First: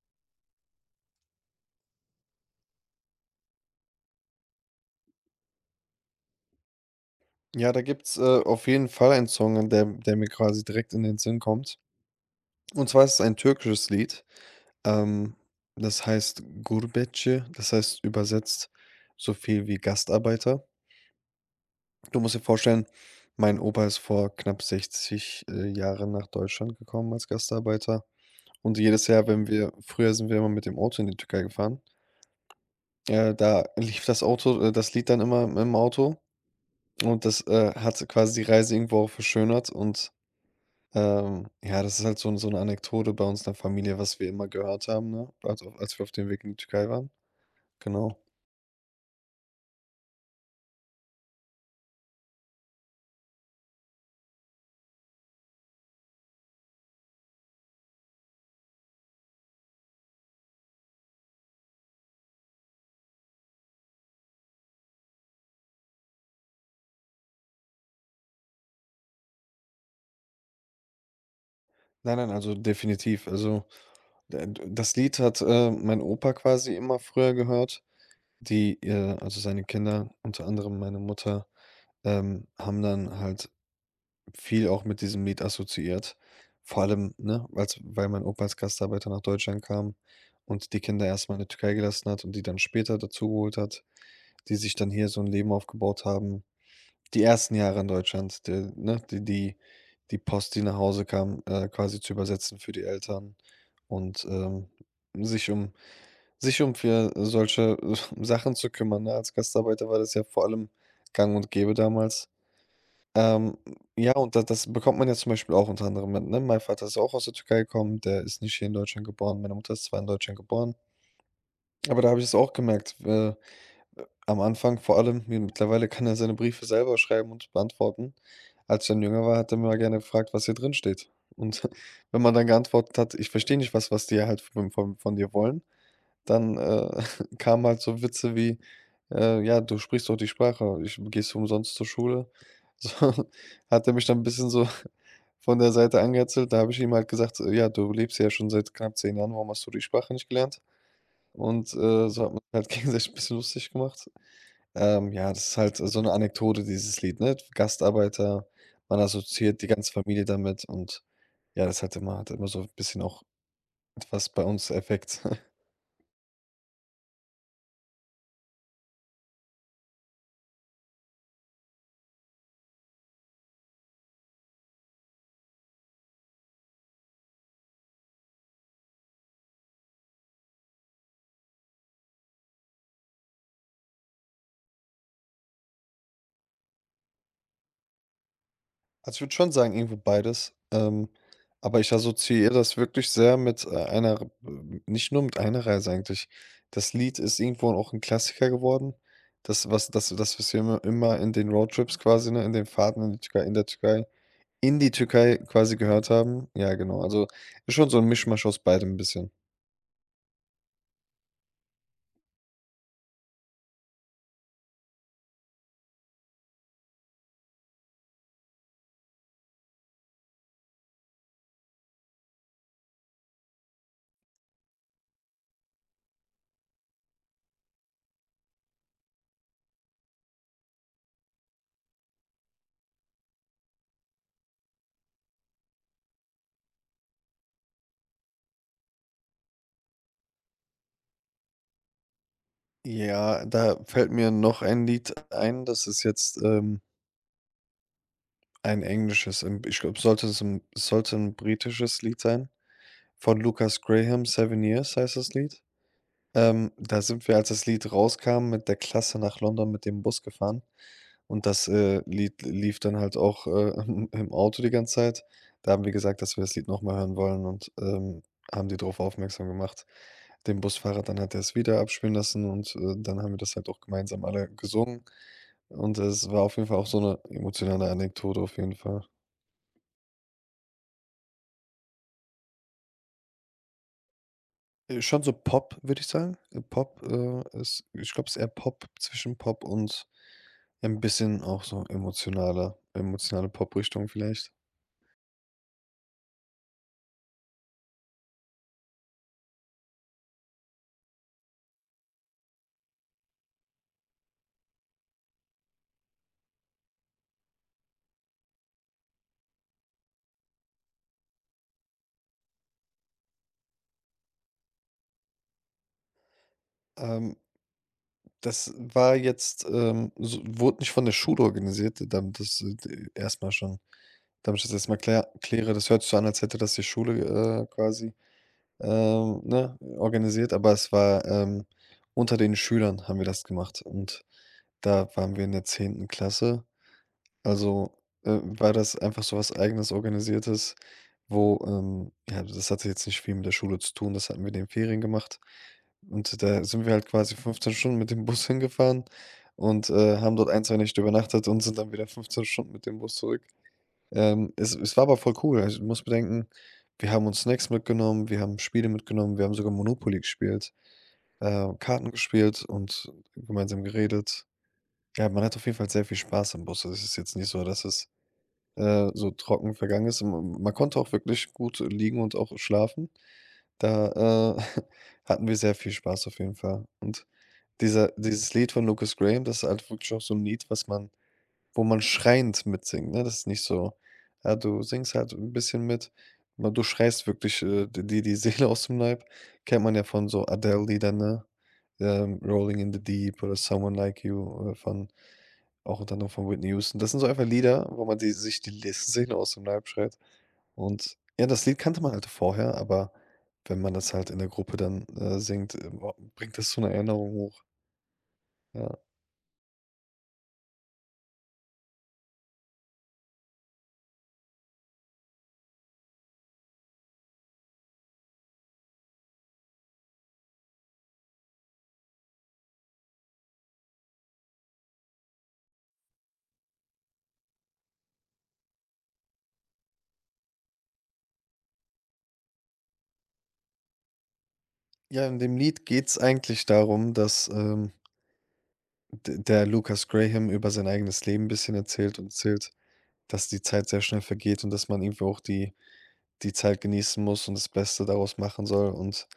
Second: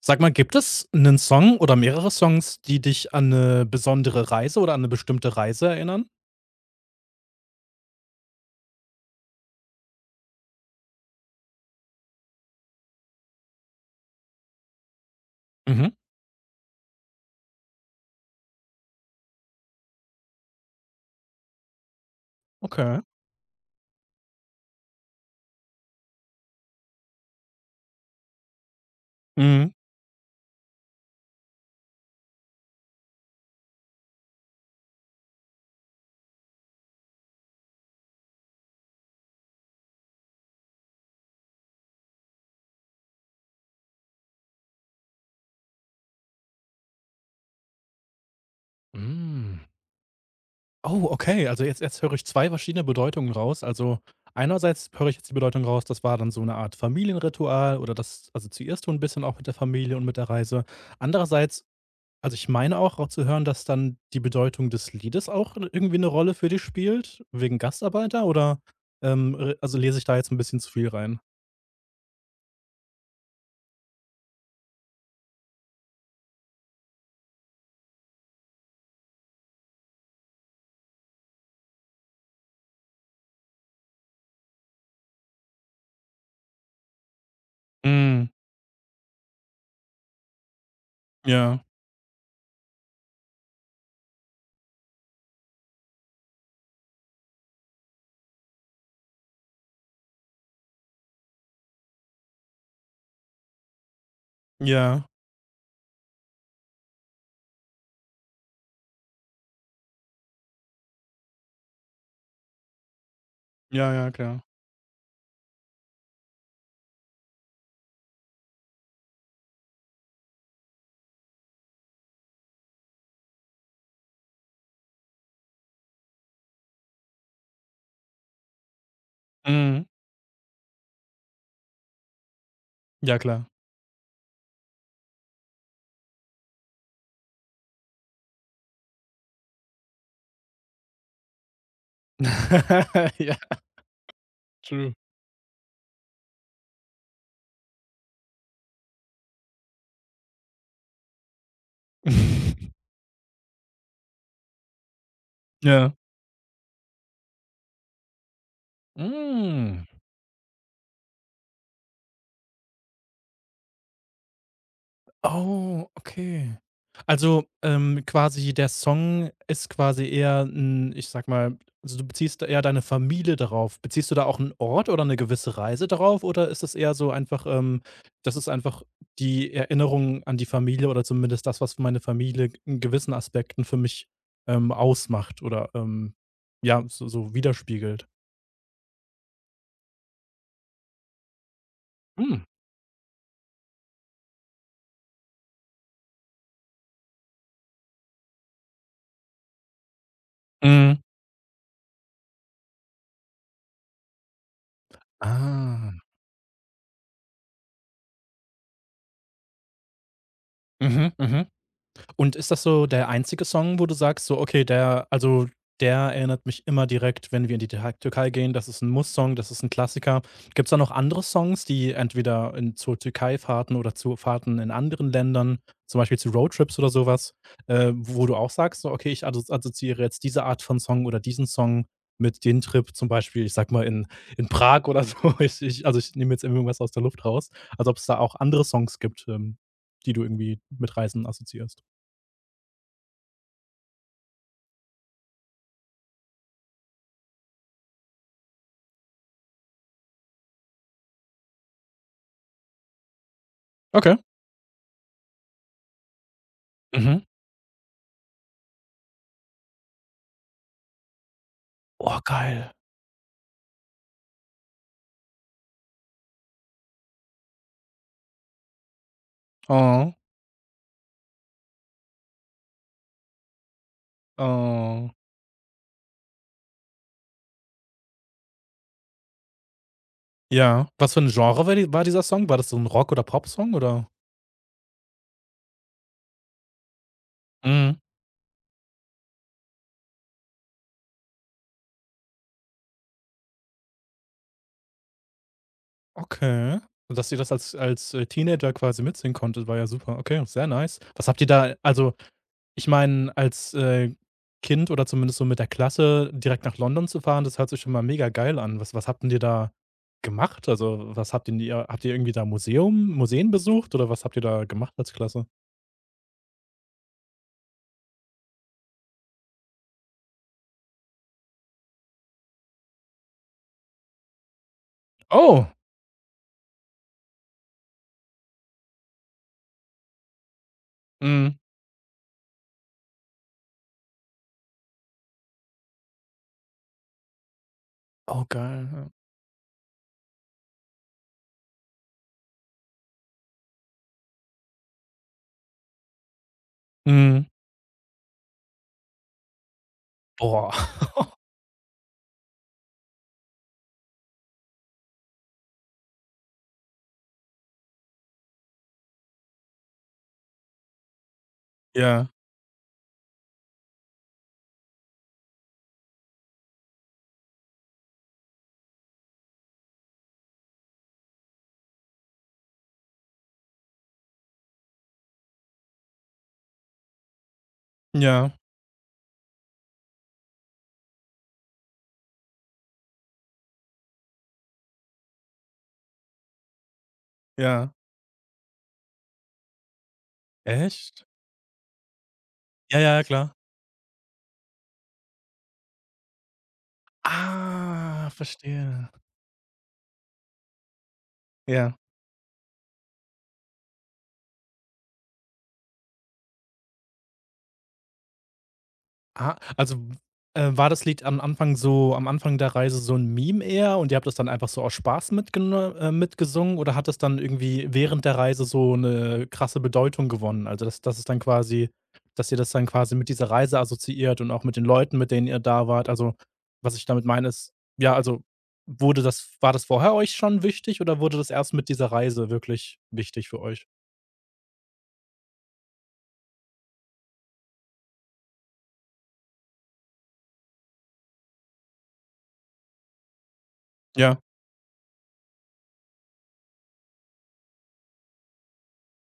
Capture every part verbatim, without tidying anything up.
Sag mal, gibt es einen Song oder mehrere Songs, die dich an eine besondere Reise oder an eine bestimmte Reise erinnern? Ja, da gibt's, äh, auf jeden Fall einen Song, der der mir quasi direkt in den Sinn kommt. Und zwar ist es ein türkisches Lied. Ähm, Mhm. Das heißt Gurbetçi, das heißt übersetzt so viel wie Gastarbeiter. Du musst dir vorstellen, Okay. mein Opa ist vor knapp sechzig, äh, Jahren nach Deutschland gekommen als Gastarbeiter. Und jedes Jahr, wenn Mhm. wir früher sind wir immer mit dem Auto in die Türkei gefahren. Äh, da lief das Auto äh, das Lied dann immer im Auto und das, äh, hat quasi die Reise irgendwo auch verschönert und Ähm, ja, das ist halt so 'n so 'ne Anekdote bei uns in der Familie, was wir immer gehört haben, ne? Also, als wir auf dem Weg in die Türkei waren. Genau. Hm. Oh, okay. Also, jetzt jetzt höre ich zwei verschiedene Bedeutungen raus. Also, einerseits höre ich jetzt die Bedeutung raus, das war dann so eine Art Familienritual oder das assoziierst du ein bisschen auch mit der Familie und mit der Reise. Andererseits, also, ich meine auch rau zu hören, dass dann die Bedeutung des Liedes auch irgendwie eine Rolle für dich spielt, wegen Gastarbeiter oder, ähm, r also, lese ich da jetzt ein bisschen zu viel rein? Nein, nein, also definitiv. Also, d d das Lied hat, äh, mein Opa quasi immer früher gehört. Die, äh also seine Kinder, unter anderem meine Mutter, ähm, haben dann halt viel auch mit diesem Lied assoziiert. Vor allem, ne, als weil mein Hm. Opa als Gastarbeiter nach Deutschland kam und die Kinder erst mal in der Ja, Türkei gelassen hat und die dann später dazugeholt hat, die sich dann hier so ein Leben aufgebaut haben. Die ersten Jahre in Deutschland, de ne, die die die Post, die nach Hause kam, äh, quasi zu übersetzen für die Eltern und, ähm, ja, sich um sich um für solche Sachen zu kümmern, ne? Als Gastarbeiter war das ja vor allem gang und gäbe damals. Ähm, ja, ja, ja, und klar. da das bekommt man ja zum Beispiel auch unter anderem mit, ne? Mein Vater ist auch aus der Türkei gekommen, der ist nicht hier in Deutschland geboren, meine Mutter ist zwar in Deutschland geboren, aber da habe ich es auch gemerkt, äh am Anfang vor allem, mi mittlerweile kann er seine Briefe selber schreiben und beantworten. Als ich dann jünger war, hat er mir mal Mhm. gerne gefragt, was hier drin steht. Und wenn man dann geantwortet hat: Ja, „Ich klar. verstehe nicht, was was die halt von von von dir wollen“, dann, äh, kamen halt so Witze wie, äh: „Ja, du sprichst doch die Sprache, ich gehst du umsonst zur Schule?“ So Ja, hat er mich dann ein bisschen so true. von der Seite angehänselt. Da habe ich ihm halt gesagt: äh, „Ja, du lebst ja schon seit knapp zehn Jahren, warum hast du die Sprache nicht gelernt?“ Und, äh, so hat man halt gegenseitig ein bisschen lustig gemacht. Ähm, ja, das ist halt Ja. so eine Anekdote, dieses Lied, ne? Gastarbeiter, man assoziiert die Hm. ganze Familie damit und ja, das hat immer hat immer so ein bisschen auch etwas bei uns Effekt. Oh, okay. Also, ähm, quasi der Song ist quasi eher 'n, ich sage mal, also du beziehst da eher deine Familie darauf. Beziehst du da auch einen Ort oder eine gewisse Reise darauf oder ist das eher so einfach, ähm das ist einfach die Erinnerung an die Familie oder zumindest das, was meine Familie in gewissen Aspekten für mich, ähm, ausmacht oder, ähm, ja, so so widerspiegelt? Also, ich würde schon sagen, irgendwo beides, ähm, aber ich Hm. assoziiere das wirklich sehr mit, äh, einer b nicht nur mit einer Reise eigentlich. Das Lied ist irgendwo auch ein Klassiker geworden. Das, was das das, was wir immer Mhm. immer in den Roadtrips quasi, ne, in den Fahrten in die Türkei in der Türkei in die Türkei quasi Ah. gehört haben. Ja, genau. Also, ist schon so 'n Mischmasch aus beidem 'n bisschen. Mhm, mhm. Und ist das so der einzige Song, wo du sagst, so, okay, der, also der erinnert mich immer direkt, wenn wir in die Tür- Türkei gehen, das ist ein Muss-Song, das ist ein Klassiker. Gibt es da noch andere Songs, die entweder in, zu Türkei-Fahrten oder zu Fahrten in anderen Ländern, zum Beispiel zu Roadtrips oder sowas, äh, wo du auch sagst, so, okay, ich assozi- assoziiere jetzt diese Art von Song oder diesen Song mit dem Trip, zum Beispiel, ich sag mal, in, in, Prag oder so. Ich, ich, also ich nehme jetzt irgendwas aus der Luft raus. Also, ob es da auch andere Songs gibt, ähm, die du irgendwie mit Reisen assoziierst. Ja, da fällt mir noch ein Lied ein, das ist jetzt, ähm, ein englisches, ähm, ich glaube, sollte es 'n sollte 'n britisches Lied sein von Lukas Okay. Graham, „Seven Years“ heißt das Lied. Ähm, da Mhm. sind wir, als das Lied rauskam, mit der Klasse nach London mit dem Bus gefahren. Und das, äh, Oh, Lied geil. lief dann halt auch, äh, im Auto die ganze Zeit. Da haben wir gesagt, dass wir das Lied nochmal hören wollen und, ähm, haben die darauf aufmerksam gemacht. Oh, Dem Busfahrer, dann hat er es wieder abspielen lassen und, äh, dann haben wir das halt auch gemeinsam alle gesungen. oh. Und es war auf jeden Fall auch so eine emotionale Anekdote auf jeden Fall. Ja. Was für ein Genre war die war dieser Song? War das so ein Rock- oder Pop-Song, oder? Äh, schon so Pop, würde ich sagen. Äh, Pop, äh, ist Mhm. ich glaube, es ist eher Pop, zwischen Pop und ein bisschen auch so emotionaler emotionale Pop-Richtung vielleicht. Okay. Und dass ihr das als als, äh, Teenager quasi mitsingen konntet, war ja super. Okay, sehr nice. Was habt ihr da, also, ich meine, als, äh, Kind oder zumindest so mit der Klasse direkt nach London zu fahren, das hört sich schon mal mega geil an. Was was habt denn ihr da gemacht? Also, was habt denn ihr habt ihr irgendwie da Museum Museen besucht oder was habt ihr da gemacht als Klasse? Ähm Das war jetzt, ähm, so wurde nicht von der Schule organisiert, äh, damit das, äh, d schon damit ich das erstmal klär Oh. kläre. Das hört sich so an, als hätte das die Schule, äh, quasi, ähm, ne, organisiert, aber es war, Mhm. ähm unter den Schülern haben wir das gemacht und da waren wir in der zehnten Klasse. Also, äh, Oh, war geil. das Ja. einfach so was Eigenes, Organisiertes, wo, ähm ja, das hatte jetzt nicht viel mit der Schule zu tun, das hatten wir in den Ferien gemacht. Und da sind wir halt quasi Mhm. fünfzehn Stunden mit dem Bus hingefahren und, äh, haben dort ein Boah. zwei Nächte übernachtet und sind dann wieder fünfzehn Stunden mit dem Bus zurück. Ähm, es es war aber voll cool. Also, du musst bedenken, wir haben uns Snacks mitgenommen, wir haben Spiele mitgenommen, wir haben sogar Monopoly gespielt, äh, Karten Ja, gespielt und gemeinsam geredet. Ja, man hat auf jeden Fall sehr viel Spaß im Bus. Also, es ist jetzt nicht so, dass es äh, so trocken vergangen ist, und man konnte auch wirklich gut liegen und auch schlafen. Da, äh, hatten wir sehr viel Spaß auf jeden Fall. Und dieser ja, dieses Lied von Lucas Graham, das ist halt wirklich auch so ein Lied, was man wo man schreiend mitsingt, ne? Das ist nicht so, ja, du singst halt ein bisschen mit, aber du schreist wirklich, äh, ja. d dir die Seele aus dem Leib. Kennt man ja von so Adele-Liedern, Echt? ne? Ähm, „Rolling in Ja, the ja, ja, Deep“ klar. oder „Someone Like You“ äh, von auch unter anderem von Whitney Houston. Das sind so einfach Lieder, wo man Ah, die sich die Le verstehe. Seele aus dem Leib schreit. Und ja, das Lied Ja. kannte man halt vorher, aber wenn man das halt in der Gruppe dann, äh, singt, äh, bringt das so eine Erinnerung hoch, ja. Ah, also, äh, war das Lied am Anfang, so am Anfang der Reise, so ein Meme eher und ihr habt das dann einfach so aus Spaß mitgene äh, mitgesungen oder hat das dann irgendwie während der Reise so eine krasse Bedeutung gewonnen? Also, das das ist dann quasi, dass ihr das dann quasi mit dieser Reise assoziiert und auch mit den Leuten, mit denen ihr da wart. Also, was ich damit meine ist, ja, also, wurde das war das vorher euch schon wichtig oder wurde das erst mit dieser Reise wirklich wichtig für euch? Ja, in dem Lied geht's eigentlich darum, dass, ähm D der Lucas Graham über sein eigenes Leben 'n bisschen erzählt und erzählt, dass die Zeit sehr schnell Ja. vergeht und dass man irgendwie auch die die Zeit genießen muss und das Beste daraus machen soll. Und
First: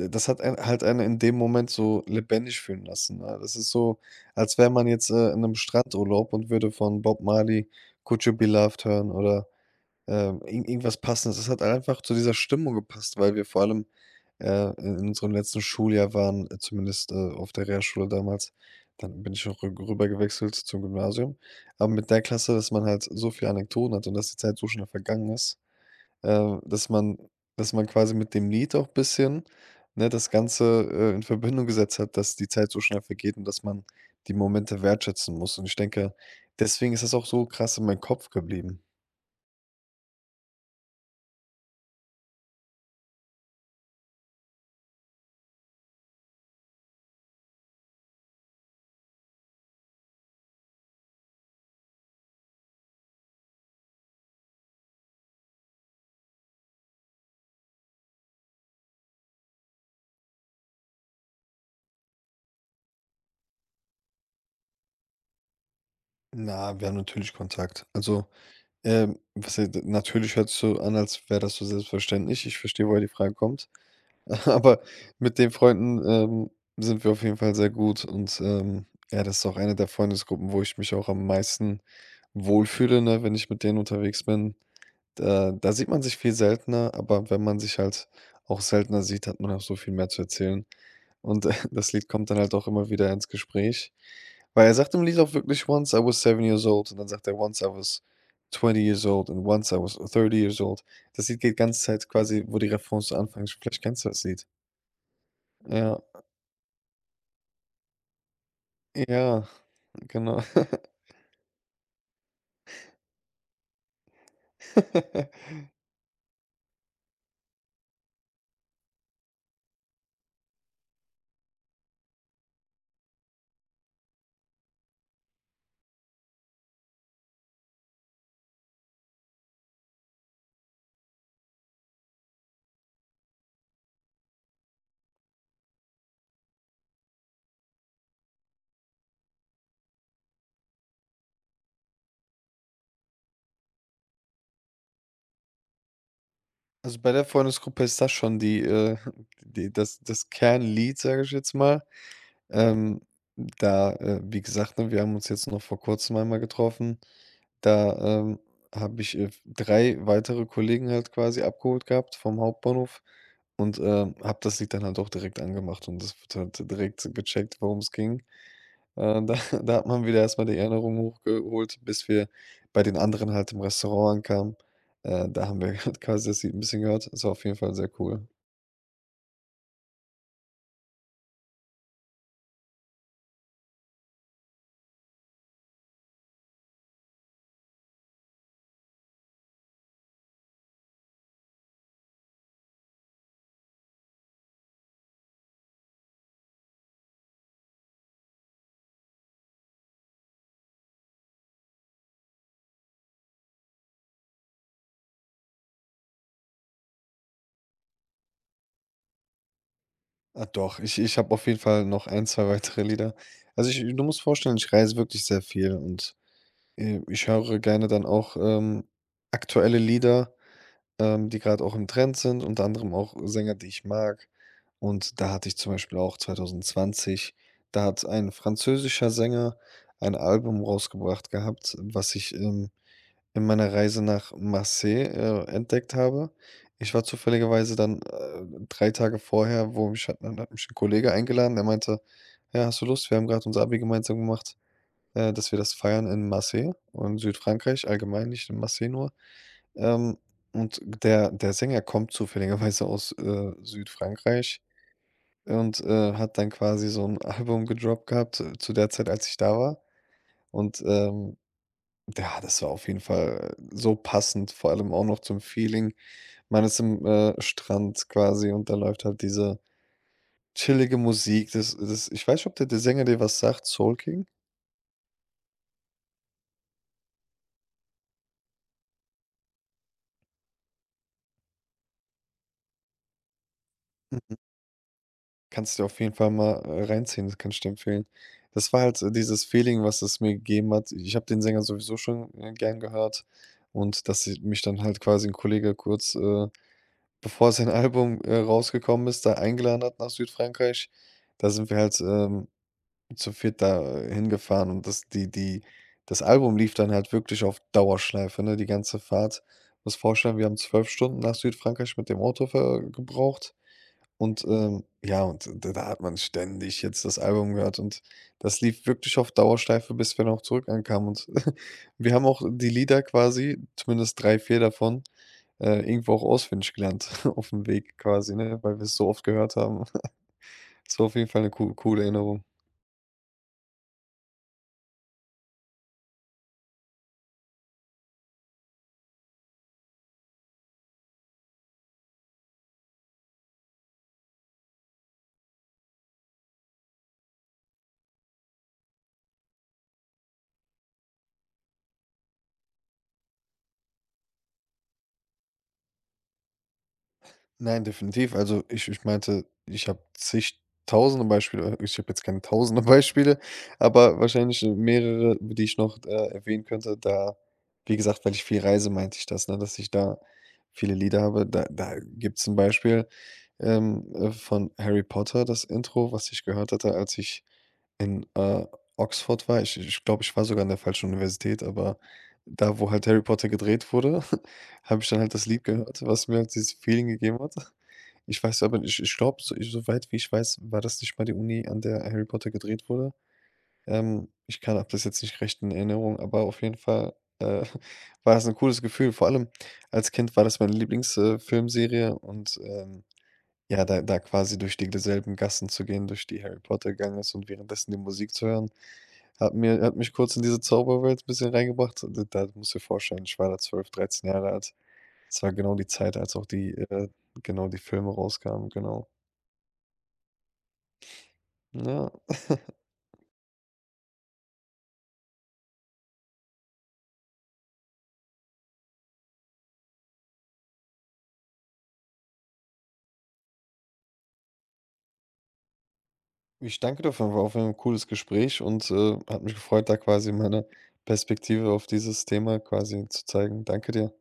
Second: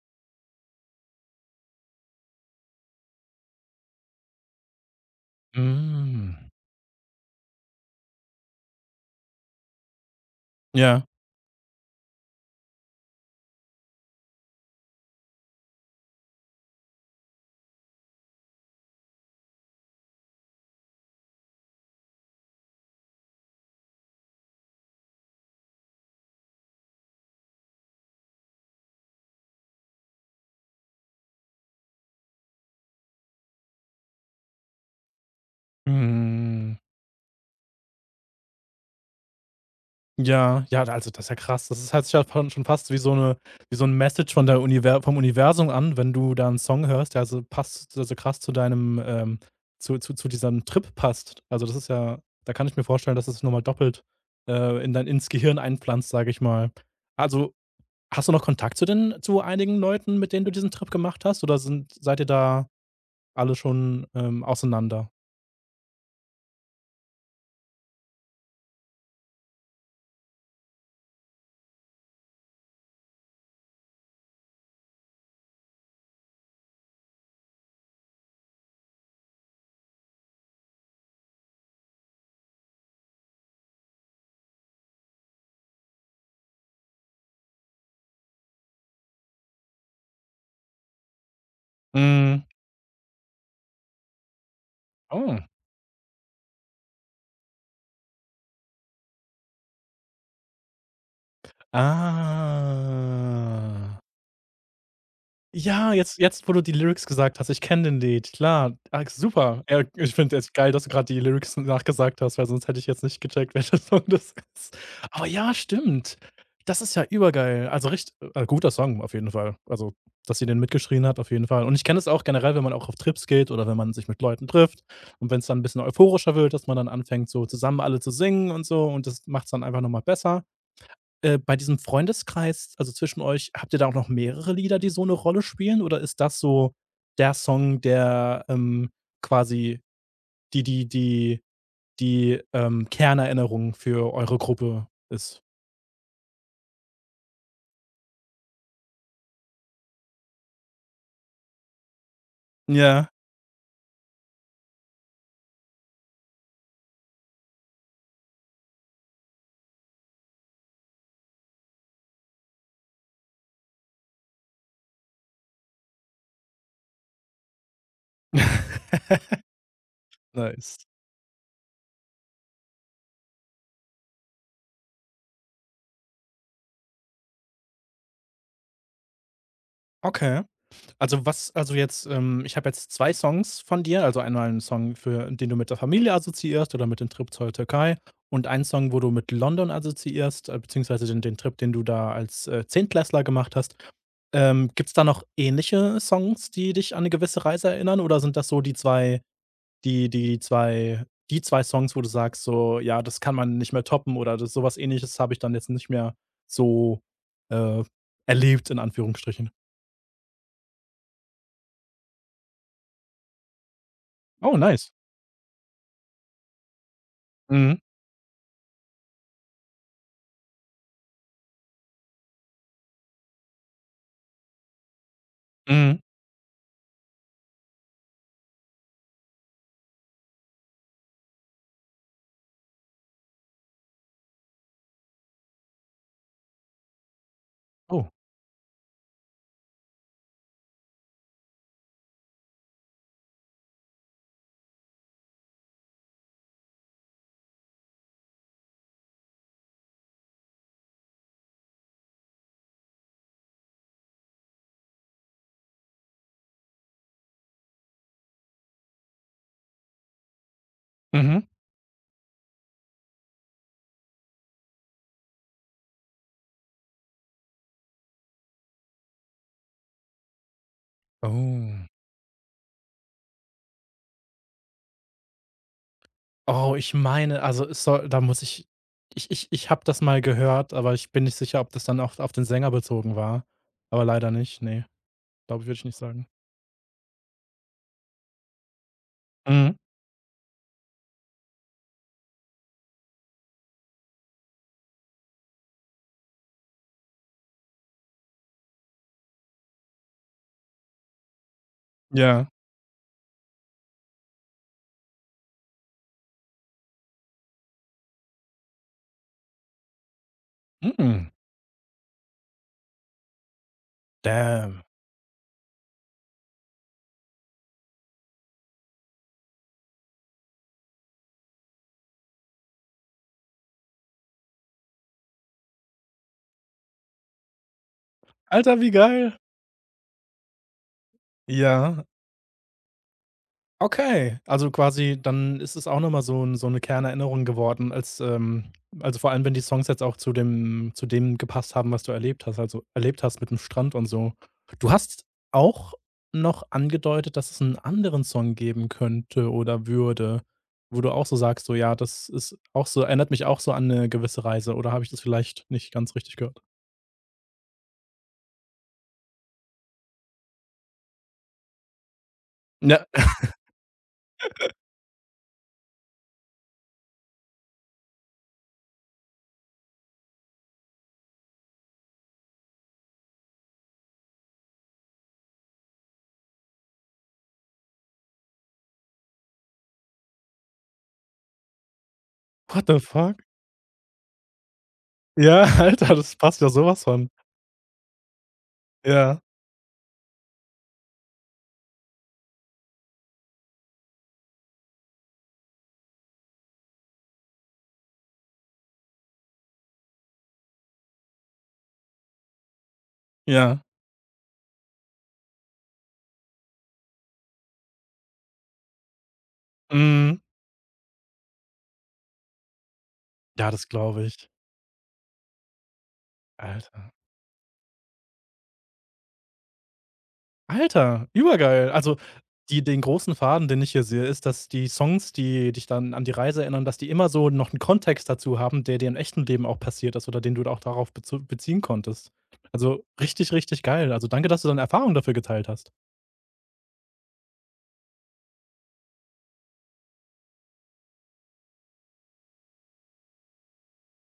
d das hat einen halt einen in dem Moment so lebendig fühlen lassen, ne? Das ist so, als wäre man jetzt, äh, in einem Strandurlaub und Mhm. würde von Bob Marley „Could You Be Loved“ hören oder ähm, irgend irgendwas Ja. Passendes. Es hat einfach zu dieser Stimmung gepasst, weil wir vor allem, äh, in in unserem letzten Schuljahr waren, äh, zumindest, äh, auf der Realschule damals. Dann bin ich auch rü rüber gewechselt zum Gymnasium. Aber mit der Klasse, dass man halt so viele Anekdoten hat und dass die Zeit so schnell vergangen ist, äh, dass man dass man quasi mit dem Lied auch ein bisschen, ne, das Ganze, äh, in Verbindung gesetzt hat, dass die Zeit so schnell vergeht und dass man die Momente wertschätzen muss. Und ich denke, Mhm. deswegen ist das auch so krass in meinem Kopf geblieben. Ja, ja, also das ist ja krass. Das ist halt ja schon schon fast wie so 'ne wie so 'n Message von der Univer vom Universum, an, wenn du da 'n Song hörst, der so passt der so krass zu deinem, ähm zu zu zu diesem Trip passt. Also, das ist ja, da kann ich mir vorstellen, dass es noch mal doppelt, äh, in dein ins Gehirn einpflanzt, sage ich mal. Also, hast du noch Kontakt zu den zu einigen Leuten, mit denen du diesen Trip gemacht hast, oder sind seid ihr da alle schon, ähm, auseinander? Na, wir haben natürlich Kontakt. Also, ähm, was he natürlich hört es so an, als wäre das so selbstverständlich. Ich verstehe, woher die Frage kommt. Aber mit den Freunden, ähm, sind wir auf jeden Fall sehr gut und, ähm, ja, das ist auch eine der Freundesgruppen, wo ich mich auch am meisten wohlfühle, ne, wenn ich mit denen unterwegs bin. Da da sieht man sich viel seltener, aber wenn man sich halt auch seltener sieht, hat man auch so viel mehr zu erzählen. Und äh, das Lied kommt dann Mhm. halt auch immer wieder ins Gespräch, weil er sagt im Lied auch Oh. wirklich: „Once I was seven years old“ und dann sagt er: „Once I was twenty years old and once I was thirty years old.“ Das Lied geht ganze Zeit quasi, wo die Refrains so anfangen. Vielleicht Ah. kennst du das Lied. Ja, Ja, jetzt jetzt, wo du die Lyrics gesagt hast, ich kenne den Lied, klar. Ah, ja, super. Äh, ich genau. finde es geil, dass du gerade die Lyrics nachgesagt hast, weil sonst hätte ich jetzt nicht gecheckt, welcher Song das ist. Aber ja, stimmt. Das ist ja übergeil. Also richtig, äh, guter Song auf jeden Fall. Also, dass sie den mitgeschrien hat, auf jeden Fall. Und ich kenne es auch generell, wenn man auch auf Trips geht oder wenn man sich mit Leuten trifft und wenn es dann ein bisschen euphorischer wird, dass man dann anfängt, so zusammen alle zu singen und so, und das macht es dann einfach noch mal besser. Äh, bei diesem Freundeskreis, also zwischen euch, habt ihr da auch noch mehrere Lieder, die so 'ne Rolle spielen, oder ist das so der Song, der, ähm, quasi die die die die, ähm, Kernerinnerung für eure Gruppe ist? Also, bei der Freundesgruppe ist das schon die, äh die das das Kernlied, sage ich jetzt mal. Ähm, Ja. Da, äh, wie gesagt, ne, wir haben uns jetzt noch vor Kurzem einmal getroffen. Da, ähm, habe ich, äh, drei weitere Kollegen halt quasi abgeholt gehabt vom Hauptbahnhof und, ähm, habe das Lied dann halt auch direkt angemacht und das wird halt direkt gecheckt, worum es ging. Äh, da da hat man wieder erst mal die Nice. Erinnerung hochgeholt, bis wir bei den anderen halt im Restaurant ankamen. Äh, da haben wir halt quasi das Lied ein bisschen gehört. Das war auf jeden Fall sehr cool. Okay. Also, was, also jetzt, ähm ich habe jetzt zwei Songs von dir, also einmal einen Song, für den du mit der Familie assoziierst oder mit dem Trip zur Türkei, und einen Song, wo du mit London assoziierst, äh, beziehungsweise den den Trip, den du da als, äh, Zehntklässler gemacht hast. Ähm, gibt's da noch ähnliche Songs, die dich an eine gewisse Reise erinnern, oder sind das so die zwei, die die zwei die zwei Songs, wo du sagst so: „Ja, das kann man nicht mehr toppen", oder das, so Ähnliches habe ich dann jetzt nicht mehr so, äh, erlebt, in Anführungsstrichen? Ah, doch, ich ich habe auf jeden Fall noch ein zwei weitere Lieder. Also, ich du musst vorstellen, Oh, ich nice. reise wirklich sehr viel und, äh, ich höre Mhm. gerne dann auch, ähm, aktuelle Lieder, ähm, die gerade auch im Trend sind, unter anderem auch Sänger, die ich mag. Und da hatte ich zum Beispiel Mhm. auch zwanzig zwanzig da hat ein französischer Sänger ein Album rausgebracht gehabt, was ich, ähm in meiner Reise nach Marseille, äh, entdeckt habe. Ich war zufälligerweise dann, Oh. äh, drei Tage vorher, wo mich hat hat mich ein Kollege eingeladen, der meinte: „Ja, hast du Lust? Wir haben gerade unser Abi gemeinsam gemacht, äh, dass wir das feiern in Marseille und Südfrankreich allgemein, nicht in Marseille nur.“ Ähm, und der der Sänger kommt zufälligerweise aus, äh, Südfrankreich und, äh, hat dann quasi so ein Album gedroppt gehabt, äh, zu der Zeit, als ich da war. Und, ähm, Mhm. ja, das war auf jeden Fall so passend, vor allem auch noch zum Feeling. Man ist im, äh, Strand quasi und da läuft halt diese chillige Musik. Das Oh. das ich weiß nicht, ob der der Sänger dir was sagt, Soul King? Oh, ich meine, also, es soll da muss ich ich ich ich habe das mal gehört, aber ich bin nicht sicher, ob das dann auch auf den Sänger bezogen war. Aber leider Hm. nicht, ne, glaube ich, würde Kannst du ich dir nicht auf jeden sagen. Fall mal, äh, reinziehen, das kann ich dir empfehlen. Das war halt, äh, dieses Mhm. Feeling, was es mir gegeben hat. Ich habe den Sänger sowieso schon, äh, gern gehört und dass ich mich dann halt quasi ein Kollege kurz, äh, bevor sein Album, äh, rausgekommen ist, da eingeladen hat nach Südfrankreich. Da sind wir halt, Ja. ähm zu viert da äh, hingefahren und das die die das Album lief dann halt wirklich auf Dauerschleife, ne, die ganze Fahrt. Musst vorstellen, wir haben zwölf Stunden Mhm. nach Südfrankreich mit dem Auto ver äh, gebraucht und, Damn. ähm, ja, und da da hat man ständig jetzt das Album gehört und das lief wirklich auf Dauerschleife, bis wir noch zurück ankamen und wir haben auch die Lieder quasi, zumindest drei vier davon, äh, irgendwo auch auswendig gelernt auf dem Weg quasi, ne, weil Alter, wir wie es so oft geil. gehört haben. Das war auf jeden Fall eine co Ja. coole Erinnerung. Okay, also quasi dann ist es auch noch mal so 'n so eine Kernerinnerung geworden, als, ähm also, vor allem wenn die Songs jetzt auch zu dem, zu dem gepasst haben, was du erlebt hast, also, erlebt hast mit dem Strand und so. Du hast auch noch angedeutet, dass es einen anderen Song geben könnte oder würde, wo du auch so sagst, so: „Ja, das ist auch so, erinnert mich auch so an eine gewisse Reise", oder habe ich das vielleicht nicht ganz richtig gehört? Nein, definitiv. Also, ich ich meinte, ich habe zig tausende Beispiele. äh, Ich habe jetzt keine tausende Ja. Beispiele, aber wahrscheinlich äh, mehrere, die ich noch, äh, erwähnen könnte. Da Wie gesagt, weil ich viel reise, meinte ich das, ne, dass ich da viele Lieder habe. Da da gibt's 'n Beispiel, ähm, äh, von Harry Potter, das Intro, was ich gehört hatte, als ich in, äh, Oxford war. Ich ich glaube, ich war sogar an der falschen Universität, aber da, What wo the halt Harry fuck? Potter gedreht wurde, habe ich dann halt das Ja, Lied gehört, Alter, was das mir halt passt ja dieses sowas Feeling von. gegeben hat. Ich weiß aber ich ich glaube, Ja, so soweit wie ich weiß, war das nicht mal die Uni, an der Harry Potter gedreht wurde. Ähm, ich kann habe das jetzt nicht recht in Erinnerung, aber auf jeden Fall, äh, war das ein cooles Gefühl. Vor allem als Kind war das meine Lieblingsfilmserie äh, Filmserie und, ähm, ja. ja, da da quasi durch die selben Gassen zu gehen, durch die Harry Potter gegangen ist und währenddessen die Musik zu hören hat mir hat mich kurz Mhm. in diese Zauberwelt ein bisschen reingebracht. D Da musst du dir vorstellen, ich war da Ja, das zwölf glaube dreizehn Jahre ich. alt. Es war genau die Zeit, als auch die äh, Alter. genau, die Filme rauskamen, genau. Alter, übergeil. Ja. Also, die den großen Faden, den ich hier sehe, ist, dass die Songs, die dich dann an die Reise erinnern, dass die immer so noch einen Kontext dazu haben, der dir im echten Leben auch passiert ist oder den du auch darauf bezu beziehen konntest. Also, richtig, richtig geil. Also, danke, dass du deine Erfahrung dafür geteilt hast. Ich danke dir auf jeden Fall auch für ein cooles Gespräch und, äh, hat mich gefreut, da quasi meine Perspektive auf dieses Thema quasi zu zeigen. Danke dir.